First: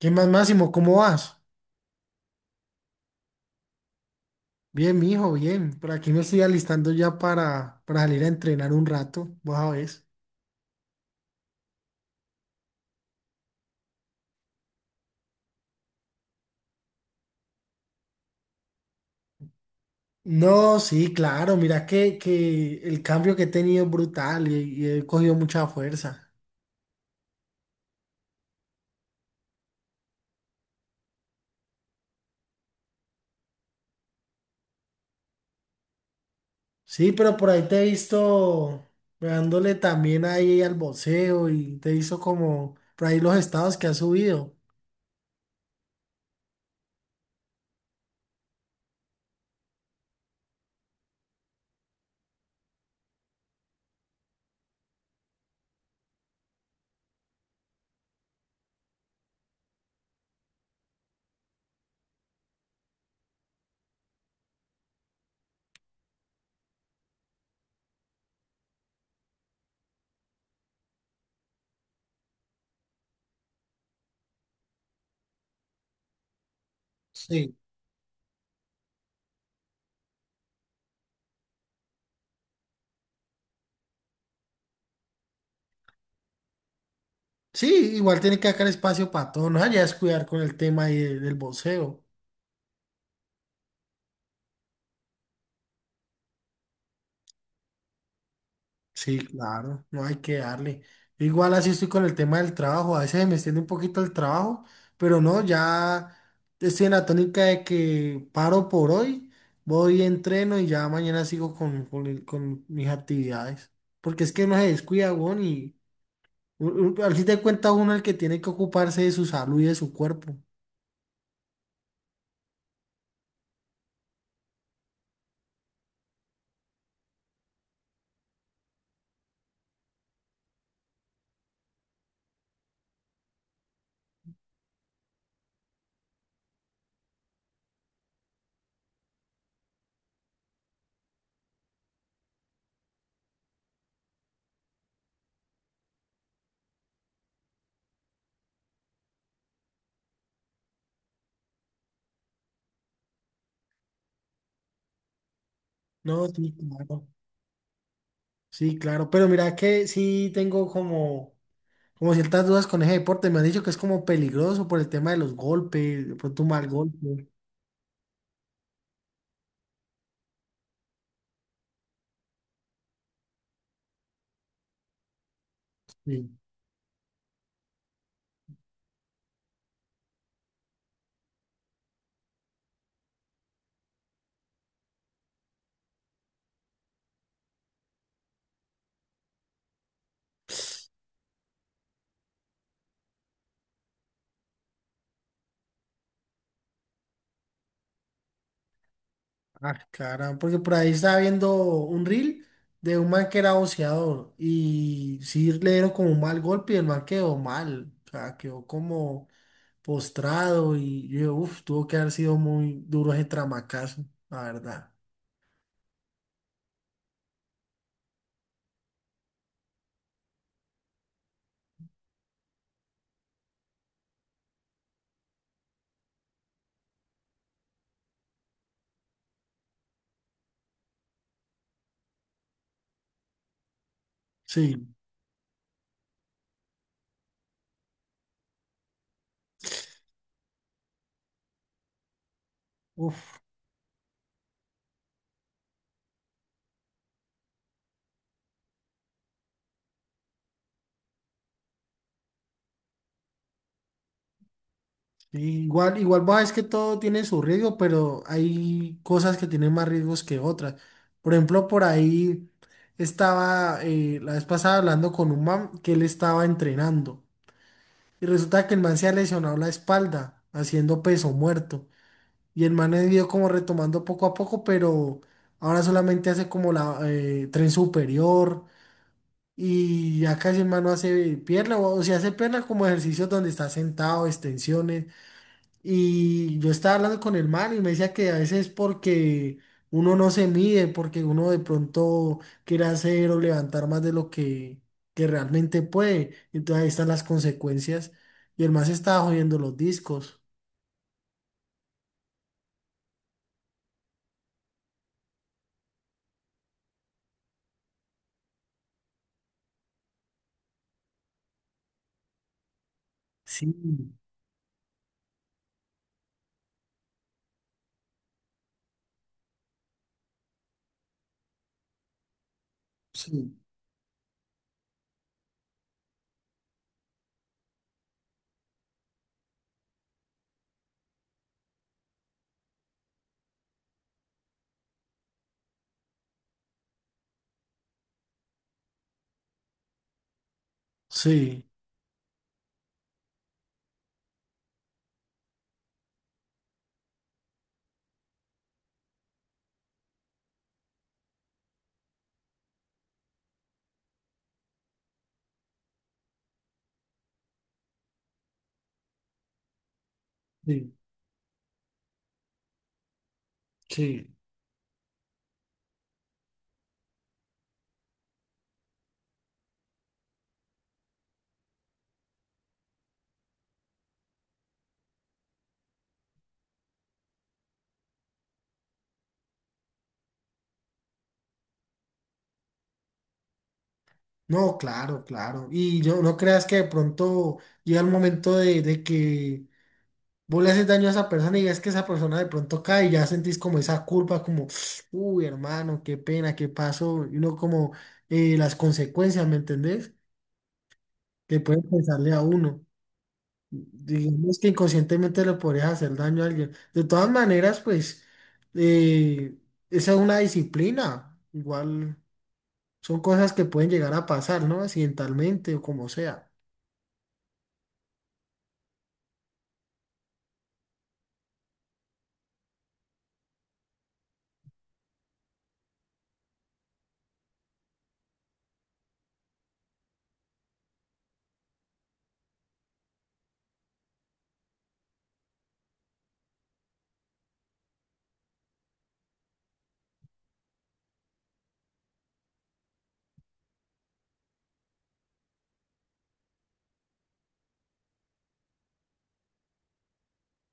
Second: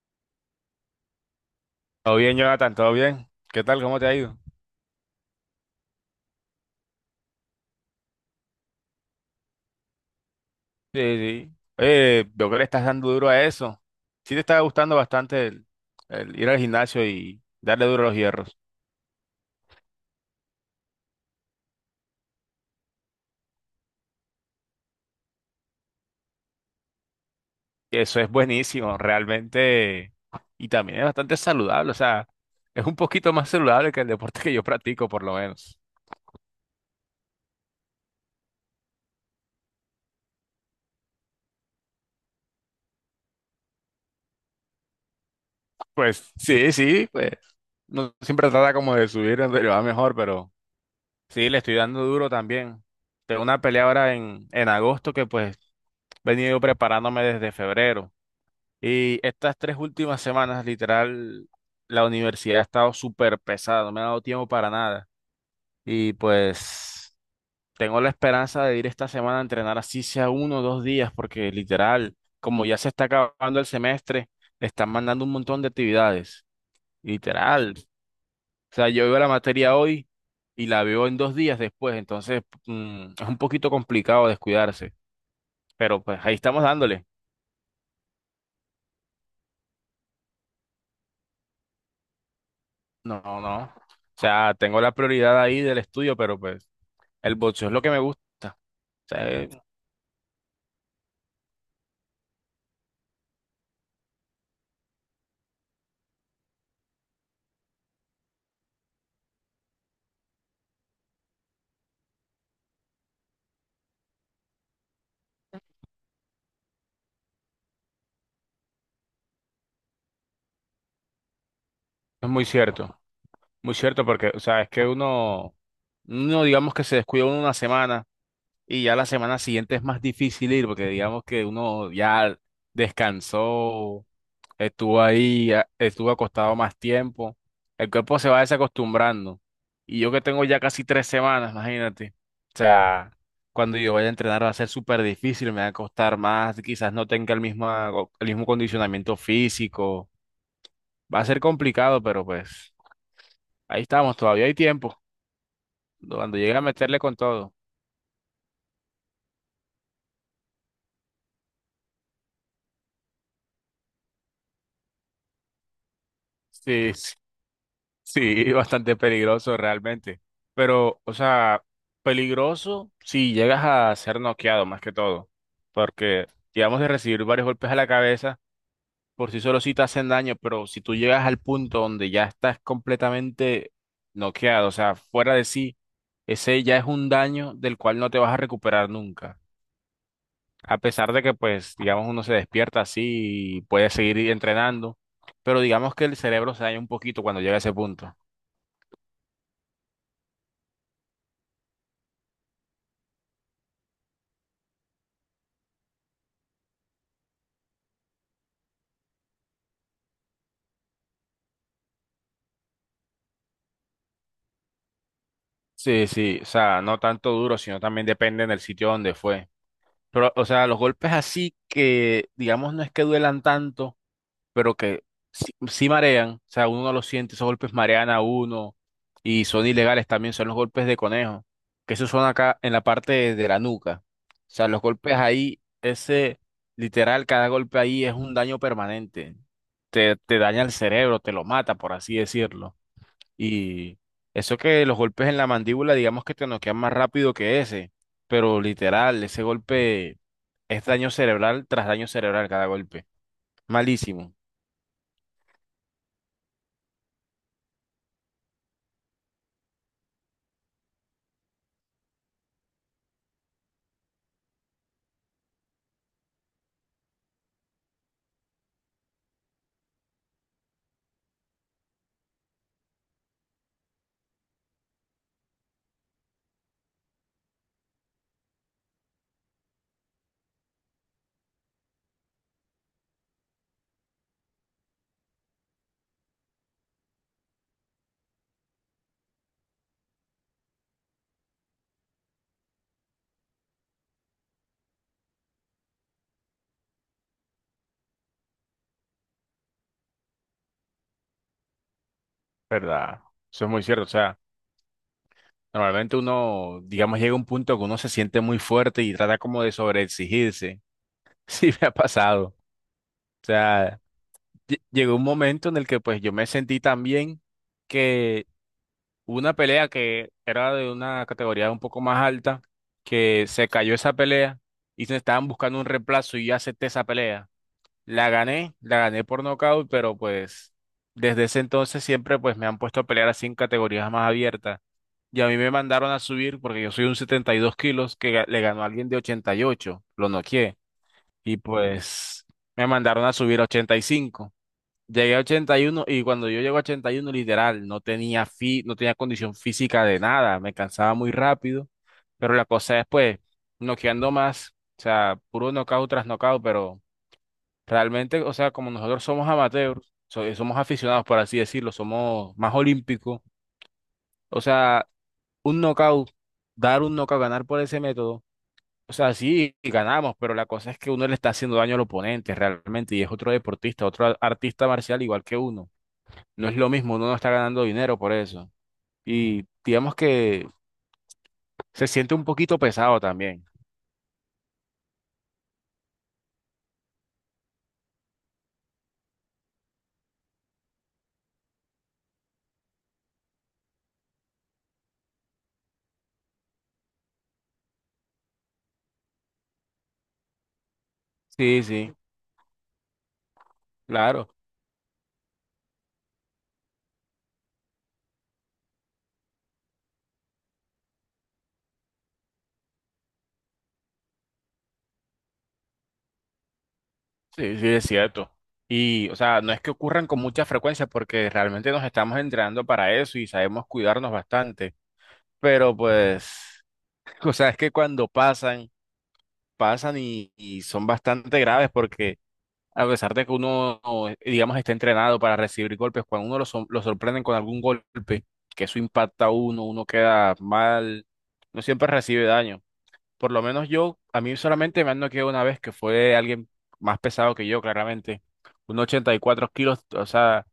¿Qué más, Máximo? ¿Cómo vas? Todo bien, Jonathan, todo bien. ¿Qué tal? ¿Cómo te ha ido? Bien, mijo, bien. Por aquí me estoy alistando ya para salir a entrenar un rato. Vos sabés. Sí, sí. Oye, veo que le estás dando duro a eso. Sí te está gustando bastante el ir al gimnasio y darle duro a los hierros. No, sí, claro. Mira que el cambio que he tenido es brutal y he cogido mucha fuerza. Eso es buenísimo, realmente. Y también es bastante saludable, o sea, es un poquito más saludable que el deporte que yo practico, por lo menos. Sí, pero por ahí te he visto dándole también ahí al boxeo y te he visto como por ahí los estados que has subido. Pues sí, sí, pues no siempre trata como de subir, pero va mejor, pero sí, le estoy dando duro también. Tengo una pelea ahora en agosto que pues he venido preparándome desde febrero. Y estas 3 últimas semanas, literal, la universidad ha estado súper pesada, no me ha dado tiempo para nada. Y pues tengo la esperanza de ir esta semana a entrenar así sea uno o dos días, porque literal, como ya se está acabando el semestre, están mandando un montón de actividades, Sí. literal. O sea, yo veo la materia hoy y la veo en dos días después, entonces es un poquito complicado descuidarse, pero pues ahí estamos dándole. Sí, igual tiene que sacar espacio para todo. No vayas a descuidar con el tema ahí del boxeo. No, no. O sea, tengo la prioridad ahí del estudio, pero pues... El boxeo es lo que me gusta. O Sí, sea, claro, no hay que darle. Yo igual así estoy con el tema del trabajo, a veces me extiende un poquito el trabajo, pero no, ya estoy en la tónica de que paro por hoy, voy, entreno y ya mañana sigo con con mis actividades. Porque es que no se descuida, weón, y al fin de cuentas uno es el que tiene que ocuparse de su salud y de su cuerpo. es muy cierto porque, o sea, es que uno, digamos que se descuida uno una semana y ya la semana siguiente es más difícil ir porque digamos que uno ya descansó, estuvo ahí, estuvo acostado más tiempo. El cuerpo se va desacostumbrando. Y yo que tengo ya casi 3 semanas, imagínate. O sea, cuando yo vaya a entrenar va a ser súper difícil, me va a costar más, quizás no tenga el mismo condicionamiento físico. Va a ser complicado, pero pues ahí estamos, todavía hay tiempo. No, Cuando sí, llegue a meterle claro. con todo. Sí, claro, pero mira que sí tengo como... como ciertas dudas con ese deporte, me han dicho que es como peligroso por el tema de los golpes, de pronto un mal Sí, sí, golpe. sí, bastante peligroso realmente. Pero, o sea, peligroso si llegas a ser noqueado más que todo. Porque, Sí. digamos, de recibir varios golpes a la cabeza, por sí solo sí te hacen daño, pero si tú llegas al punto donde ya estás completamente noqueado, o sea, fuera de sí, ese ya es un daño del cual no te vas a recuperar nunca. A pesar de que, pues, digamos, uno se despierta así y puede seguir entrenando, pero digamos que el cerebro se daña un poquito cuando llega a ese punto. Ah, caramba, porque por ahí estaba viendo un reel de un man que era boxeador y sí le dieron como un mal golpe y el man quedó mal, o sea, quedó como postrado y yo, uff, tuvo que haber sido muy duro ese tramacazo, la verdad. Sí, sí, o sea, no tanto duro, sino también depende del sitio donde fue. Pero, o sea, los golpes así que, digamos, no es que duelan tanto, pero que sí, sí marean, o sea, uno no lo siente, esos golpes marean a uno y son ilegales también, son los golpes de conejo, que esos son acá en la parte de la nuca. O sea, los Sí, golpes ahí, ese literal, cada golpe ahí es un daño permanente. Te daña el cerebro, te lo mata, por así decirlo. uff. Y eso que los golpes en la mandíbula, digamos que te noquean más rápido que ese, pero literal, ese golpe es daño cerebral tras daño cerebral cada golpe. Malísimo. Igual, igual vos es que todo tiene su riesgo, pero hay cosas que tienen más riesgos que otras. Por ejemplo, por ahí estaba la vez pasada hablando con un man que él estaba entrenando y resulta que el man se ha lesionado la espalda haciendo peso muerto y el man ha ido como retomando poco a poco, pero ahora solamente hace como la tren superior y ya casi el man no hace pierna o si hace pierna como ejercicios donde está sentado, extensiones y yo estaba hablando con el man y me decía que a veces porque uno no se mide, porque uno de pronto quiere hacer o levantar más de que realmente puede. Entonces ahí están las consecuencias. Y el man se estaba jodiendo los discos. ¿Verdad? Eso es muy cierto. O sea, normalmente uno, digamos, llega a un punto que uno se siente muy fuerte y trata como de sobreexigirse. Sí, me ha pasado. O Sí, sea, llegó un momento en el que pues yo me sentí tan bien que hubo una pelea que era de una categoría un poco más alta, que sí, se cayó esa pelea y se estaban buscando un reemplazo y yo acepté esa pelea. La gané por nocaut, pero pues desde ese entonces siempre pues me han puesto a pelear así en categorías más abiertas. Y a mí me mandaron a subir porque yo soy un 72 kilos que le ganó a alguien de 88, lo noqueé. Y sí, pues me mandaron a subir a 85. Llegué a 81 y cuando yo llego a 81 literal, no tenía no tenía condición física de nada, me cansaba muy rápido. Pero la cosa es pues noqueando más, o sea, puro knockout tras knockout, pero realmente, o sea, como nosotros somos amateurs, somos sí, aficionados por así decirlo, somos más olímpicos. sí. O sea, un knockout, dar un knockout, ganar por ese método. O sea, sí, ganamos, pero la cosa es que uno le está haciendo daño al oponente realmente y es otro deportista, otro artista marcial igual que uno. No es lo mismo, uno no está ganando dinero por eso. Y digamos que se siente un poquito pesado también. No, claro, claro. Y yo no creas que de pronto llega el momento de que vos le haces daño a esa persona y ves que esa persona de pronto cae y ya sentís como esa culpa como, uy, hermano, qué pena, qué pasó, y uno como las consecuencias, ¿me entendés? Que pueden Sí, sí, pensarle a uno. claro, Digamos que inconscientemente le podrías hacer daño a alguien. De todas maneras, pues, eh, esa es una disciplina. Igual son cosas que pueden llegar a pasar, ¿no? Accidentalmente o como sea. sí, sí, es cierto. Y, o sea, no es que ocurran con mucha frecuencia porque realmente nos estamos entrenando para eso y sabemos cuidarnos bastante. Pero pues, o sea, es que cuando pasan... pasan y son bastante graves porque a pesar de que uno, digamos, está entrenado para recibir golpes, cuando uno lo, lo sorprenden con algún golpe, que eso impacta a uno, uno queda mal, no siempre recibe daño. Por lo menos yo, a mí solamente me han noqueado una vez que fue alguien más pesado que yo, claramente, un 4 kilos, o sea.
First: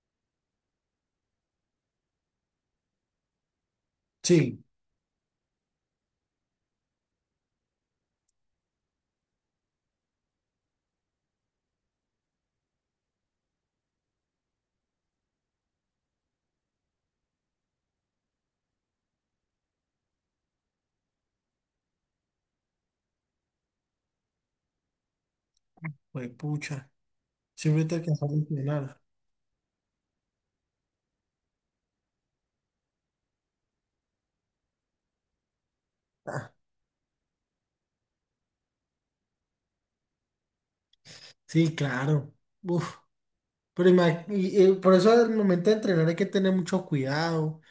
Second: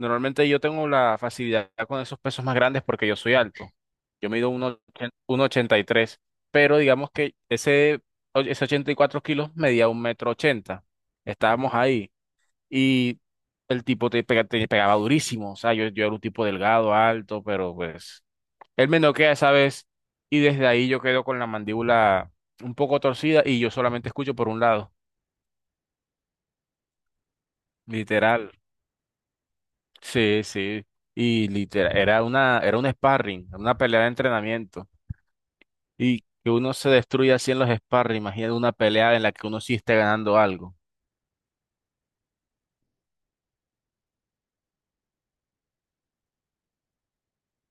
Normalmente yo tengo la facilidad con esos pesos más grandes porque yo soy alto. Yo mido Sí, 1,83, pero digamos que ese 84 kilos medía un metro ochenta. Estábamos ahí y el tipo te, te pegaba durísimo. O sea, yo era un tipo delgado, alto, pero pues él me noquea esa vez y desde ahí yo quedo con la mandíbula un poco torcida y yo solamente escucho por un lado, pues pucha, siempre te alcanzas a literal. entrenar. Sí, sí. Y literal, era un sparring, una pelea de entrenamiento. Y que Ah, uno se destruye así en los sparring, imagínate una pelea en la que uno sí esté ganando algo. sí, claro. Uf. Por eso al momento de entrenar hay que tener mucho cuidado,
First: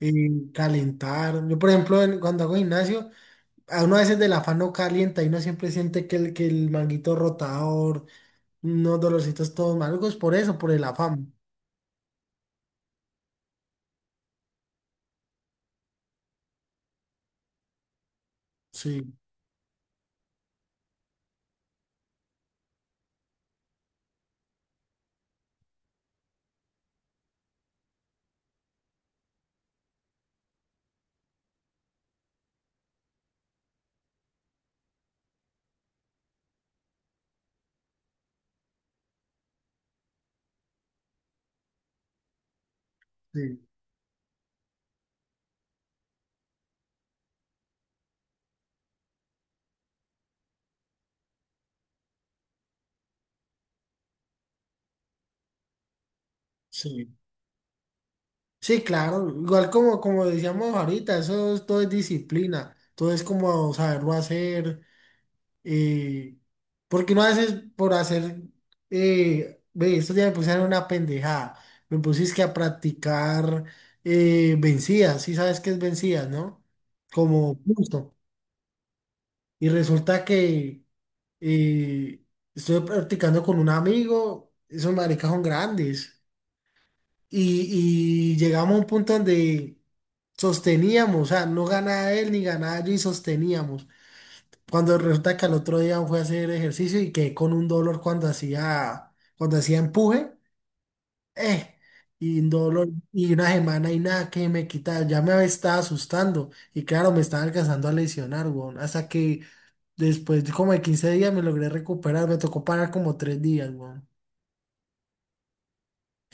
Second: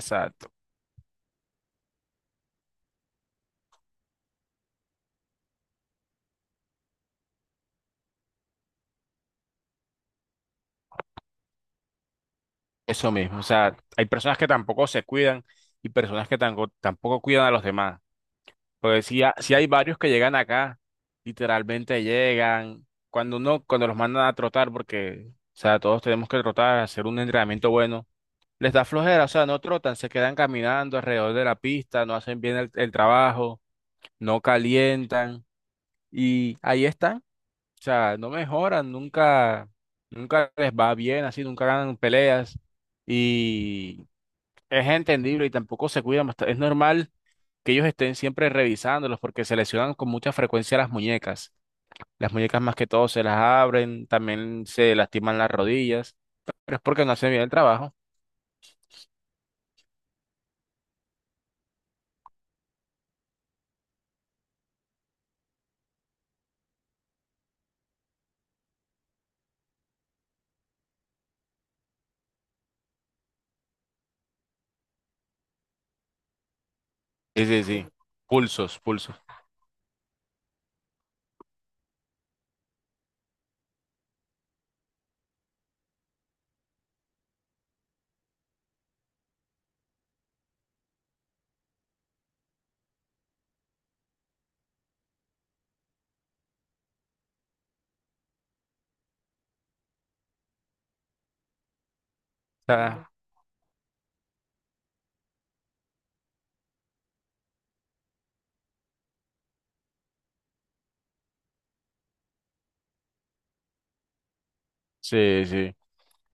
eh, calentar. Yo, por ejemplo, cuando hago gimnasio, a uno a veces del afán no calienta y uno siempre siente que el manguito rotador, unos dolorcitos todos malucos, por eso, por el afán. Eso mismo. O sea, hay personas que tampoco se cuidan y personas que tampoco, tampoco cuidan a los demás. Porque Sí, si, si hay varios que llegan acá, literalmente llegan. Cuando uno, cuando los mandan a trotar, porque, o sea, todos tenemos que trotar, hacer un entrenamiento bueno. Les da flojera, o sea, no trotan, se quedan caminando alrededor de la pista, no hacen bien el trabajo, no calientan y ahí están, o sea, no mejoran, nunca, nunca les va bien así, nunca ganan peleas sí, y es entendible y tampoco se cuidan Es normal que ellos estén siempre revisándolos porque se lesionan con mucha frecuencia las muñecas. Las muñecas más que todo se las abren, también se lastiman las rodillas, pero es porque sí. no hacen bien el trabajo. Sí, claro. Igual como, como decíamos ahorita, todo es disciplina, todo es como saberlo hacer. Eh, Porque no haces por hacer, ve, estos días me pusieron una pendejada, me pusiste a practicar vencidas, sí sabes qué es vencidas, ¿no? Sí, Como sí, sí. justo. Pulsos, pulsos. O Y resulta que eh, estuve practicando con un amigo, esos maricas son grandes, y llegamos a un punto donde sosteníamos, o sea, no ganaba él ni ganaba yo y sosteníamos. Cuando resulta que al otro día fue a hacer ejercicio y quedé con un dolor cuando hacía empuje, eh, y un dolor, sea, y una semana y nada que me quitaba, ya me estaba asustando, y claro, me estaba alcanzando a lesionar, weón, hasta que después de como de 15 días me logré recuperar, me tocó parar como 3 días, weón. sí, sí.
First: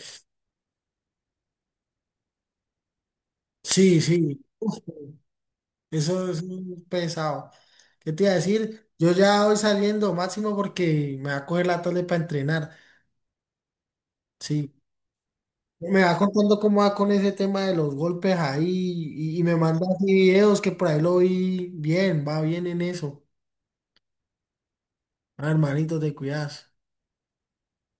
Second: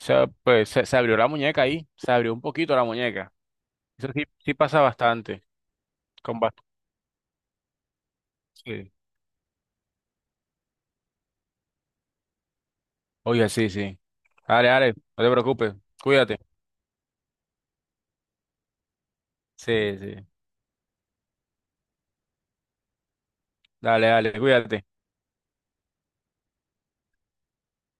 O sea, pues se abrió la muñeca ahí, se abrió un poquito la muñeca. Sí, Eso sí, sí, sí uf, pasa bastante. eso Con es muy pesado. ¿Qué te iba a decir? sí. Yo ya voy saliendo, Máximo, porque me va a coger la tarde para entrenar, Oye, sí, sí. Dale, sí. dale, no te preocupes, Me va cuídate. contando cómo va con ese tema de los golpes ahí y me manda Sí, así sí. videos que por ahí lo vi bien, va bien en eso. Dale, dale, cuídate. Ah, hermanito, te cuidas.